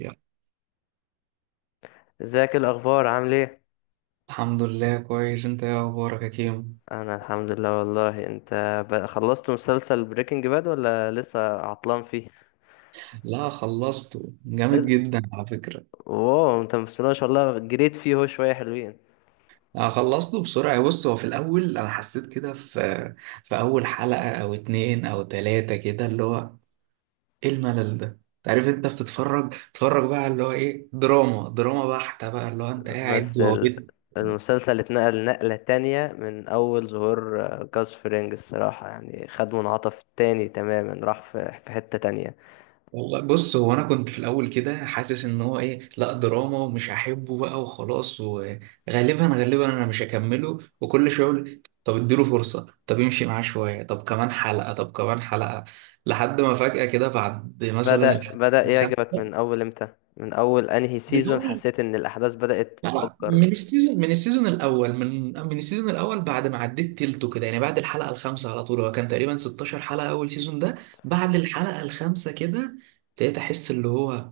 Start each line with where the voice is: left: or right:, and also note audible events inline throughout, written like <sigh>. right: يلا.
left: ازيك، إيه الاخبار؟ عامل ايه؟
right: الحمد لله، كويس. انت ايه اخبارك يا كيمو؟
left: انا الحمد لله والله، انت؟ خلصت مسلسل بريكنج باد ولا لسه عطلان فيه؟
right: لا، خلصته،
left: إيه
right: جامد
left: ده؟
right: جدا على فكرة.
left: واو، انت بسم الله ما شاء الله جريت فيه! هو شويه حلوين.
right: انا خلصته بسرعة. بص، هو في الاول انا حسيت كده في اول حلقة او اتنين او تلاتة كده، اللي هو ايه، الملل ده. تعرف انت بتتفرج، تتفرج بقى اللي هو ايه، دراما دراما بحتة بقى، اللي هو انت قاعد
left: بس
right: وهو بيت.
left: المسلسل اتنقل نقله تانية من اول ظهور جاس فرينج. الصراحه يعني خد منعطف تاني تماما، راح في حته تانية.
right: والله بص، هو انا كنت في الاول كده حاسس ان هو ايه، لا دراما، ومش هحبه بقى وخلاص، وغالبا غالبا انا مش هكمله. وكل شويه اقول طب اديله فرصه، طب يمشي معاه شويه، طب كمان حلقه، طب كمان حلقه. لحد ما فجاه كده بعد مثلا
left: بدأ
right: الحلقه
left: بدأ
right: الخامسة.
left: يعجبك من اول امتى؟ من اول انهي
right: من
left: سيزون
right: اول،
left: حسيت ان الاحداث بدأت
right: لا،
left: تتفجر؟
right: من السيزون الاول، من السيزون الاول بعد ما عديت تلته كده يعني، بعد الحلقه الخامسه على طول. هو كان تقريبا 16 حلقه اول سيزون ده. بعد الحلقه الخامسه كده ابتديت احس اللي هو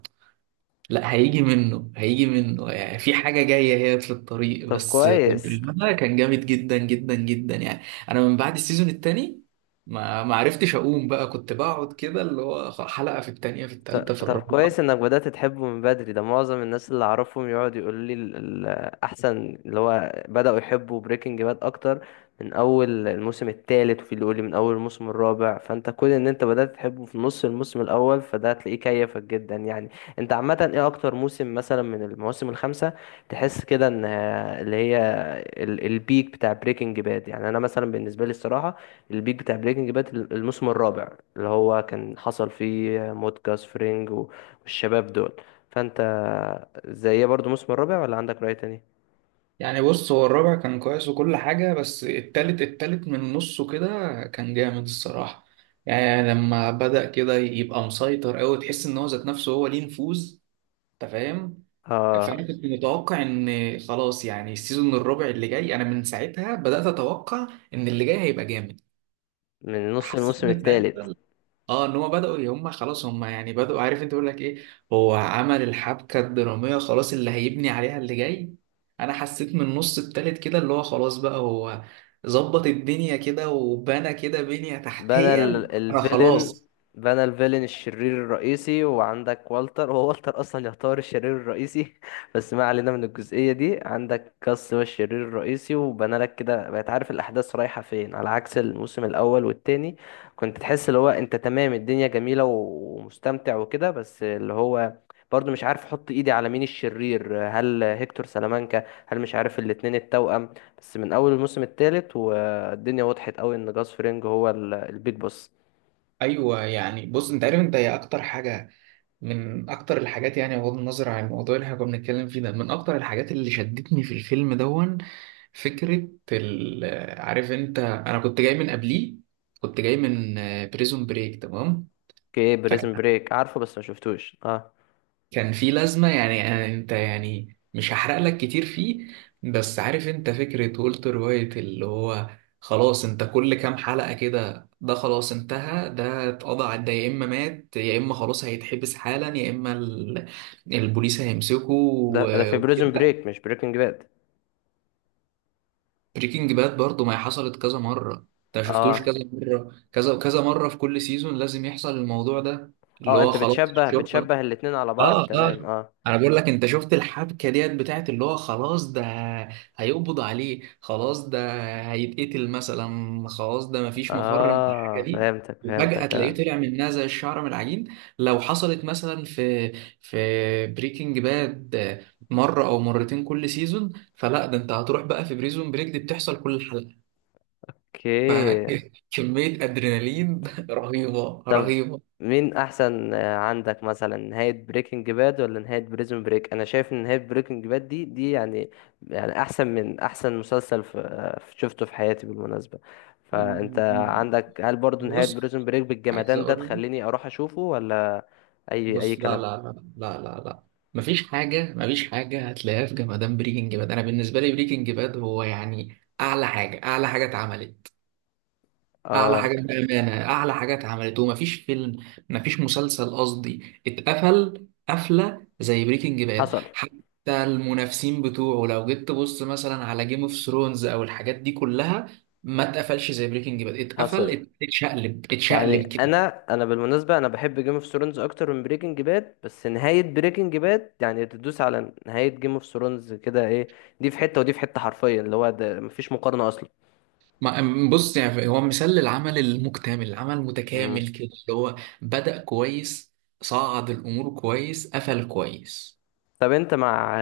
right: لا، هيجي منه هيجي منه، يعني في حاجة جاية هي في الطريق،
left: طب
right: بس
left: كويس.
right: برشلونة كان جامد جدا جدا جدا يعني. أنا من بعد السيزون التاني ما عرفتش أقوم بقى، كنت بقعد كده اللي هو حلقة في التانية في التالتة
left: ط-
right: في
left: طب
right: الرابعة.
left: كويس انك بدأت تحبه من بدري. ده معظم الناس اللي اعرفهم يقعد يقول لي احسن، اللي هو بدأوا يحبوا بريكنج باد اكتر من اول الموسم الثالث، وفي اللي يقول لي من اول الموسم الرابع. فانت كون ان انت بدأت تحبه في نص الموسم الاول، فده هتلاقيه كيفك جدا يعني. انت عامة ايه اكتر موسم مثلا من المواسم الخمسة تحس كده ان اللي هي البيك بتاع بريكنج باد؟ يعني انا مثلا بالنسبة لي الصراحة البيك بتاع بريكنج باد الموسم الرابع اللي هو كان حصل فيه موت جاس فرينج والشباب دول. فانت زي برضو الموسم الرابع، ولا عندك رأي تاني؟
right: يعني بص، هو الرابع كان كويس وكل حاجة، بس التالت، التالت من نصه كده كان جامد الصراحة. يعني لما بدأ كده يبقى مسيطر أوي، تحس إن هو ذات نفسه هو ليه نفوذ. أنت فاهم؟
left: اه.
right: فانا كنت متوقع ان خلاص يعني السيزون الرابع اللي جاي، انا من ساعتها بدات اتوقع ان اللي جاي هيبقى جامد.
left: من نص
right: حسيت
left: الموسم
right: من
left: الثالث.
right: ساعتها. اه، ان هم بداوا، هم خلاص، هم يعني بداوا، عارف انت بيقول لك ايه. هو عمل الحبكه الدراميه خلاص اللي هيبني عليها اللي جاي. انا حسيت من النص التالت كده اللي هو خلاص بقى، هو ظبط الدنيا كده وبنى كده بنيه
left: بنى
right: تحتيه. انا
left: الفيلن.
right: خلاص.
left: بنى الفيلن الشرير الرئيسي، وعندك والتر. هو والتر اصلا يعتبر الشرير الرئيسي <laughs> بس ما علينا من الجزئية دي. عندك كاس هو الشرير الرئيسي، وبنى لك كده بقيت عارف الاحداث رايحة فين، على عكس الموسم الاول والتاني. كنت تحس اللي هو انت تمام، الدنيا جميلة ومستمتع وكده، بس اللي هو برضه مش عارف احط ايدي على مين الشرير. هل هيكتور سلامانكا، هل مش عارف، الاتنين التوأم. بس من اول الموسم التالت فالدنيا وضحت قوي ان جاس فرينج هو البيج بوس.
right: ايوه يعني، بص انت عارف، انت هي اكتر حاجه، من اكتر الحاجات يعني، بغض النظر عن الموضوع اللي احنا كنا بنتكلم فيه ده، من اكتر الحاجات اللي شدتني في الفيلم دون، فكرة ال... عارف انت، انا كنت جاي من قبليه، كنت جاي من بريزون بريك، تمام؟
left: اوكي،
right: فكان،
left: بريزن بريك عارفه بس ما شفتوش، اه.
right: كان في لازمة. يعني انت يعني مش هحرق لك كتير فيه، بس عارف انت فكرة والتر وايت اللي هو خلاص، انت كل كام حلقة كده ده خلاص انتهى، ده اتقضى ده يا اما مات، يا اما خلاص هيتحبس حالا، يا اما البوليس هيمسكه
left: ده في بريزن
right: وكده.
left: بريك مش بريكنج باد.
right: بريكنج باد برضو ما هي حصلت كذا مرة. انت شفتوش
left: اه،
right: كذا مرة، كذا مرة، في كل سيزون لازم يحصل الموضوع ده، اللي
left: اه،
right: هو
left: انت
right: خلاص
left: بتشبه
right: الشرطة.
left: بتشبه الاتنين على بعض،
right: اه،
left: تمام،
right: اه،
left: اه.
right: انا بقول لك، انت شفت الحبكه ديت بتاعت اللي هو خلاص ده هيقبض عليه، خلاص ده هيتقتل مثلا، خلاص ده مفيش مفر من الحاجه
left: اه،
right: دي.
left: فهمتك
right: وفجاه
left: فهمتك
right: تلاقيه
left: اه.
right: طلع منها زي الشعر من العجين. لو حصلت مثلا في بريكنج باد مره او مرتين كل سيزون، فلا، ده انت هتروح بقى. في بريزون بريك دي بتحصل كل حلقه.
left: اوكي.
right: فكميه <laughs> ادرينالين <laughs> رهيبه
left: طب
right: رهيبه.
left: مين احسن، عندك مثلا نهاية بريكنج باد ولا نهاية بريزون بريك؟ انا شايف ان نهاية بريكنج باد دي يعني، يعني احسن من احسن مسلسل شفته في حياتي بالمناسبة. فانت عندك هل برضو نهاية
right: بص،
left: بريزون بريك
right: عايز
left: بالجمدان ده
right: اقول لك،
left: تخليني اروح اشوفه ولا؟ اي
right: بص لا
left: كلام.
right: لا لا، لا لا لا، مفيش حاجة، مفيش حاجة هتلاقيها في جمدان بريكنج باد. أنا بالنسبة لي بريكنج باد هو يعني أعلى حاجة، أعلى حاجة اتعملت، أعلى
left: اه،
right: حاجة بأمانة، أعلى حاجة اتعملت. ومفيش فيلم، مفيش مسلسل قصدي اتقفل قفلة زي بريكنج باد.
left: حصل.
right: حتى المنافسين بتوعه لو جيت تبص مثلا على جيم اوف ثرونز أو الحاجات دي كلها، ما اتقفلش زي بريكنج باد. اتقفل
left: حصل
right: اتشقلب
left: يعني
right: اتشقلب.
left: انا، بالمناسبه انا بحب جيم اوف ثرونز اكتر من بريكنج باد، بس نهايه بريكنج باد يعني تدوس على نهايه جيم اوف ثرونز كده، ايه. دي في حته ودي في حته حرفيا، اللي هو ده مفيش مقارنه اصلا.
right: بص يعني هو مثال للعمل المكتمل، العمل المتكامل كده، اللي هو بدأ كويس، صعد الأمور كويس، قفل كويس.
left: طب انت مع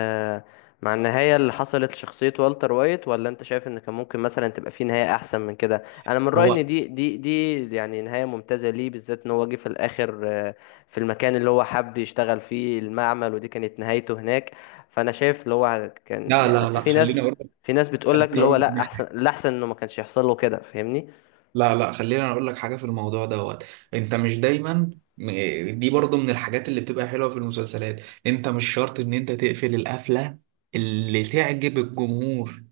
left: مع النهاية اللي حصلت لشخصية والتر وايت، ولا انت شايف ان كان ممكن مثلا تبقى في نهاية احسن من كده؟ انا من رأيي
right: هو
left: ان دي يعني نهاية ممتازة، ليه بالذات ان هو جه في الاخر، في المكان اللي هو حب يشتغل فيه المعمل، ودي كانت نهايته هناك. فانا شايف اللي هو كان
right: لا
left: يعني،
right: لا
left: أصل
right: لا،
left: في
right: خليني
left: ناس،
right: أقول لك،
left: في ناس بتقول لك
right: خليني
left: اللي
right: أقول
left: هو لا،
right: لك،
left: احسن الاحسن انه ما كانش يحصل له كده، فاهمني؟
right: لا لا، خليني أقول لك حاجة في الموضوع دوت. أنت مش دايما، دي برضو من الحاجات اللي بتبقى حلوة في المسلسلات. أنت مش شرط إن أنت تقفل القفلة اللي تعجب الجمهور.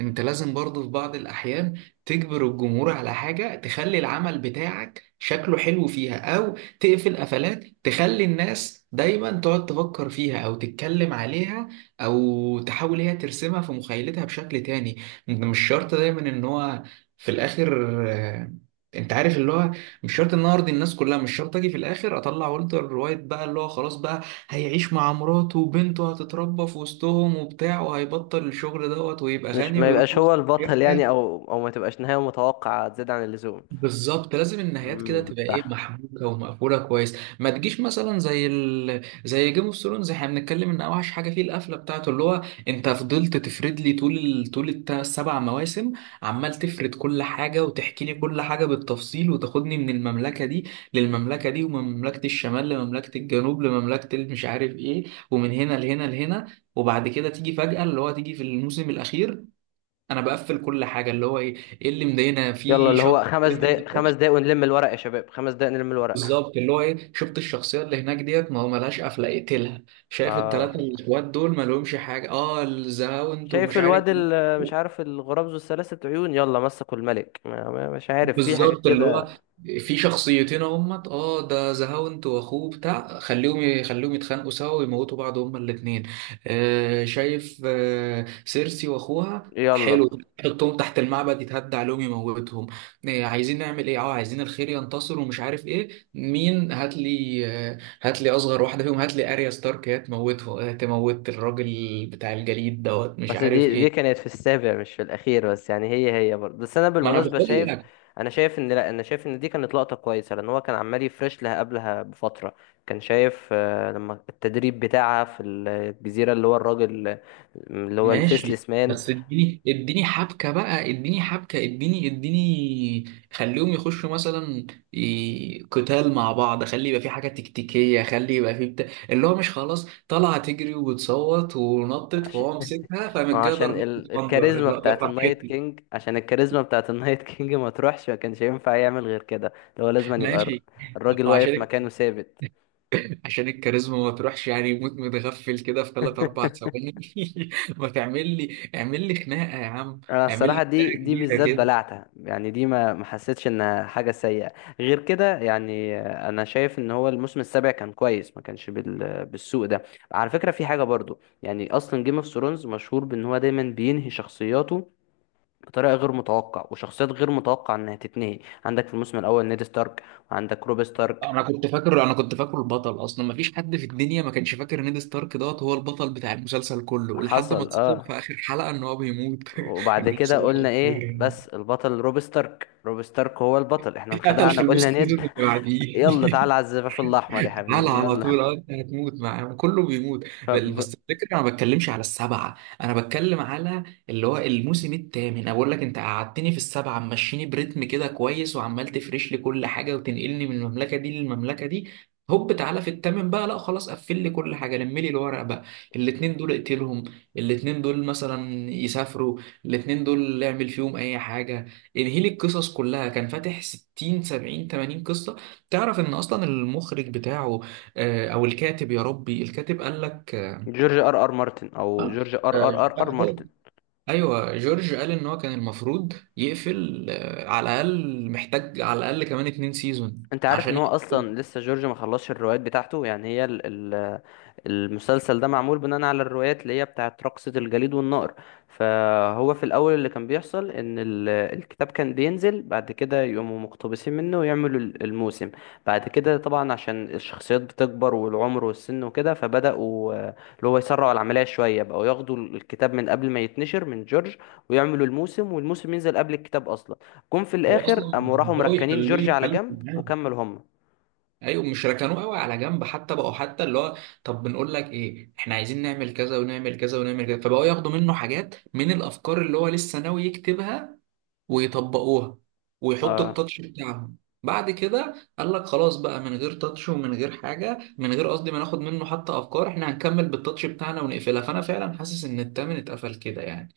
right: انت لازم برضو في بعض الاحيان تجبر الجمهور على حاجة تخلي العمل بتاعك شكله حلو فيها، او تقفل قفلات تخلي الناس دايما تقعد تفكر فيها او تتكلم عليها، او تحاول هي ترسمها في مخيلتها بشكل تاني. انت مش شرط دايما ان هو في الاخر، انت عارف اللي هو، مش شرط ان أنا ارضي الناس كلها، مش شرط اجي في الاخر اطلع والتر وايت بقى اللي هو خلاص بقى هيعيش مع مراته وبنته هتتربى في وسطهم وبتاع، وهيبطل الشغل دوت، ويبقى
left: مش
right: غني
left: ما
right: ويروح
left: يبقاش هو
right: يفتح
left: البطل
right: شركة.
left: يعني، او ما تبقاش نهاية متوقعة زيادة عن اللزوم.
right: بالظبط، لازم النهايات كده
left: امم.
right: تبقى ايه، محبوكه ومقفوله كويس، ما تجيش مثلا زي زي جيم اوف ثرونز. احنا بنتكلم ان اوحش حاجه فيه القفله بتاعته، اللي هو انت فضلت تفرد لي طول طول السبع مواسم، عمال تفرد كل حاجه وتحكي لي كل حاجه بالتفصيل، وتاخدني من المملكه دي للمملكه دي، ومن مملكه الشمال لمملكه الجنوب لمملكه مش عارف ايه، ومن هنا لهنا لهنا. وبعد كده تيجي فجأة اللي هو تيجي في الموسم الأخير. أنا بقفل كل حاجة اللي هو إيه، إيه اللي مضايقنا
left: يلا
right: في
left: اللي
right: شاب؟
left: هو 5 دقايق، 5 دقايق ونلم الورق يا شباب، 5 دقايق نلم الورق.
right: بالظبط، اللي هو ايه، شفت الشخصيه اللي هناك ديت، ما هو ملهاش قفله، اقتلها. شايف
left: اه.
right: التلاته الاخوات دول، ما لهمش حاجه، اه، الزهاوند
left: شايف
right: ومش عارف
left: الواد،
right: مين.
left: مش عارف، الغراب ذو الثلاثة عيون، يلا مسكوا الملك، مش عارف، في حاجات
right: بالظبط، اللي
left: كده.
right: هو في شخصيتين اهمت، اه، ده زهاوند واخوه بتاع، يخليهم يتخانقوا سوا ويموتوا بعض هما الاثنين. آه، شايف، آه، سيرسي واخوها، حلو،
left: يلا.
right: حطهم تحت المعبد يتهدى عليهم، يموتهم. آه، عايزين نعمل ايه، اه، عايزين الخير ينتصر ومش عارف ايه مين، هات لي، آه، هات لي اصغر واحده فيهم، هات لي اريا ستارك هي تموته، آه، تموت الراجل بتاع الجليد دوت، مش
left: بس
right: عارف
left: دي
right: ايه.
left: كانت في السابع مش في الأخير، بس يعني هي برضه. بس أنا
right: ما انا
left: بالمناسبة
right: بقول.
left: شايف، أنا شايف إن لأ، أنا شايف إن دي كانت لقطة كويسة، لأن هو كان عمال يفرش لها قبلها بفترة. كان شايف، لما التدريب بتاعها في الجزيرة، اللي هو الراجل اللي هو
right: ماشي.
left: الفيسلس مان.
right: بس اديني، اديني حبكة بقى، اديني حبكة، اديني، اديني. خليهم يخشوا مثلا قتال مع بعض، خلي يبقى في حاجة تكتيكية، خلي يبقى في بتاع، اللي هو مش خلاص طالعة تجري وبتصوت ونطت فهو مسكها
left: ما
right: فمن
left: هو
right: جاية
left: عشان
right: ضربة خنجر،
left: الكاريزما
right: لا يا
left: بتاعت النايت
right: فرحتي.
left: كينج، عشان الكاريزما بتاعت النايت كينج ما تروحش، ما كانش ينفع يعمل غير كده. اللي هو لازم أن يبقى
right: ماشي.
left: الراجل
right: وعشان
left: واقف مكانه ثابت.
right: عشان الكاريزما ما تروحش، يعني يموت متغفل كده في 3 4 ثواني
left: <laughs>
right: <laughs> ما تعمل لي، اعمل لي خناقة يا عم،
left: انا
right: اعمل لي
left: الصراحه دي
right: خناقة
left: دي بالذات
right: كبيرة.
left: بلعتها يعني. دي ما حسيتش انها حاجه سيئه غير كده. يعني انا شايف ان هو الموسم السابع كان كويس، ما كانش بالسوء ده. على فكره في حاجه برضو، يعني اصلا جيم اوف ثرونز مشهور بان هو دايما بينهي شخصياته بطريقه غير متوقع، وشخصيات غير متوقع انها تتنهي. عندك في الموسم الاول نيد ستارك، وعندك روب ستارك.
right: انا كنت فاكره البطل اصلا، ما فيش حد في الدنيا ما كانش فاكر نيد ستارك دوت هو البطل بتاع المسلسل كله، لحد ما
left: حصل،
right: اتصدم في
left: اه.
right: اخر حلقه ان هو بيموت <laughs>
left: وبعد
right: اللي هو
left: كده
right: صباح
left: قلنا
right: الخير
left: ايه؟
right: يعني.
left: بس البطل روب ستارك، روب ستارك هو البطل، احنا
right: اتقتل
left: انخدعنا
right: في
left: قلنا
right: الوسط سيزون
left: نيد.
right: اللي
left: <laughs>
right: بعديه،
left: يلا، تعالى على الزفاف الاحمر يا
right: على
left: حبيبي،
right: على
left: يلا.
right: طول. اه، انت هتموت، مع كله بيموت.
left: <laughs> فب-
right: بس الفكره، انا ما بتكلمش على السبعه، انا بتكلم على اللي هو الموسم الثامن. انا بقول لك، انت قعدتني في السبعه ماشيني بريتم كده كويس، وعمال تفرش لي كل حاجه، وتنقلني من المملكه دي للمملكه دي. هوب تعالى في الثامن بقى، لا خلاص قفل لي كل حاجه، لم لي الورق بقى. الاثنين دول اقتلهم، الاثنين دول مثلا يسافروا، الاثنين دول اعمل فيهم اي حاجه. انهي لي القصص كلها، كان فاتح 60 70 80 قصه. تعرف ان اصلا المخرج بتاعه، او الكاتب، يا ربي، الكاتب قال لك،
left: جورج ار ار مارتن او
right: آه،
left: جورج ار ار ار ار
right: آه،
left: مارتن.
right: ايوه، جورج قال ان هو كان المفروض يقفل، على الاقل محتاج، على الاقل كمان 2 سيزون
left: انت عارف
right: عشان
left: ان هو
right: يقفل.
left: اصلا لسه جورج ما خلصش الروايات بتاعته؟ يعني هي ال ال المسلسل ده معمول بناء على الروايات اللي هي بتاعت رقصة الجليد والنار. فهو في الاول اللي كان بيحصل ان الكتاب كان بينزل، بعد كده يقوموا مقتبسين منه ويعملوا الموسم. بعد كده طبعا عشان الشخصيات بتكبر والعمر والسن وكده، فبدأوا اللي هو يسرعوا العملية شوية، بقوا ياخدوا الكتاب من قبل ما يتنشر من جورج ويعملوا الموسم والموسم ينزل قبل الكتاب اصلا. جم في
right: هو
left: الاخر
right: اصلا
left: قاموا راحوا
right: بقوا
left: مركنين
right: يخلوه
left: جورج على
right: يتكلم
left: جنب
right: معاه.
left: وكمل هم.
right: ايوه، مش ركنوه قوي على جنب حتى، بقوا حتى اللي هو، طب بنقول لك ايه، احنا عايزين نعمل كذا ونعمل كذا ونعمل كذا، فبقوا ياخدوا منه حاجات من الافكار اللي هو لسه ناوي يكتبها ويطبقوها ويحطوا
left: اه.
right: التاتش بتاعهم. بعد كده قال لك خلاص بقى، من غير تاتش ومن غير حاجه، من غير قصدي ما ناخد منه حتى افكار، احنا هنكمل بالتاتش بتاعنا ونقفلها. فانا فعلا حاسس ان التامن اتقفل كده يعني.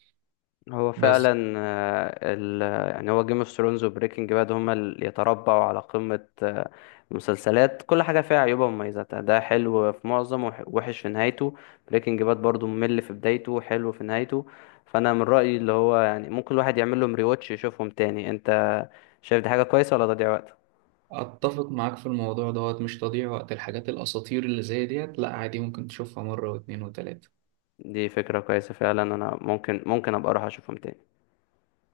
left: هو
right: بس
left: فعلا، يعني هو جيم اوف ثرونز وبريكنج باد هما اللي يتربعوا على قمة المسلسلات. كل حاجة فيها عيوبها ومميزاتها، ده حلو في معظم وحش في نهايته. بريكنج باد برضو ممل في بدايته، حلو في نهايته. فأنا من رأيي اللي هو يعني ممكن الواحد يعمل لهم ريواتش، يشوفهم تاني. انت شايف دي حاجة كويسة ولا تضييع وقت؟
right: اتفق معاك في الموضوع دوت، مش تضييع وقت، الحاجات الاساطير اللي زي ديت لا، عادي، ممكن تشوفها مره واتنين وتلاته.
left: دي فكرة كويسة فعلا، انا ممكن ابقى اروح اشوفهم تاني.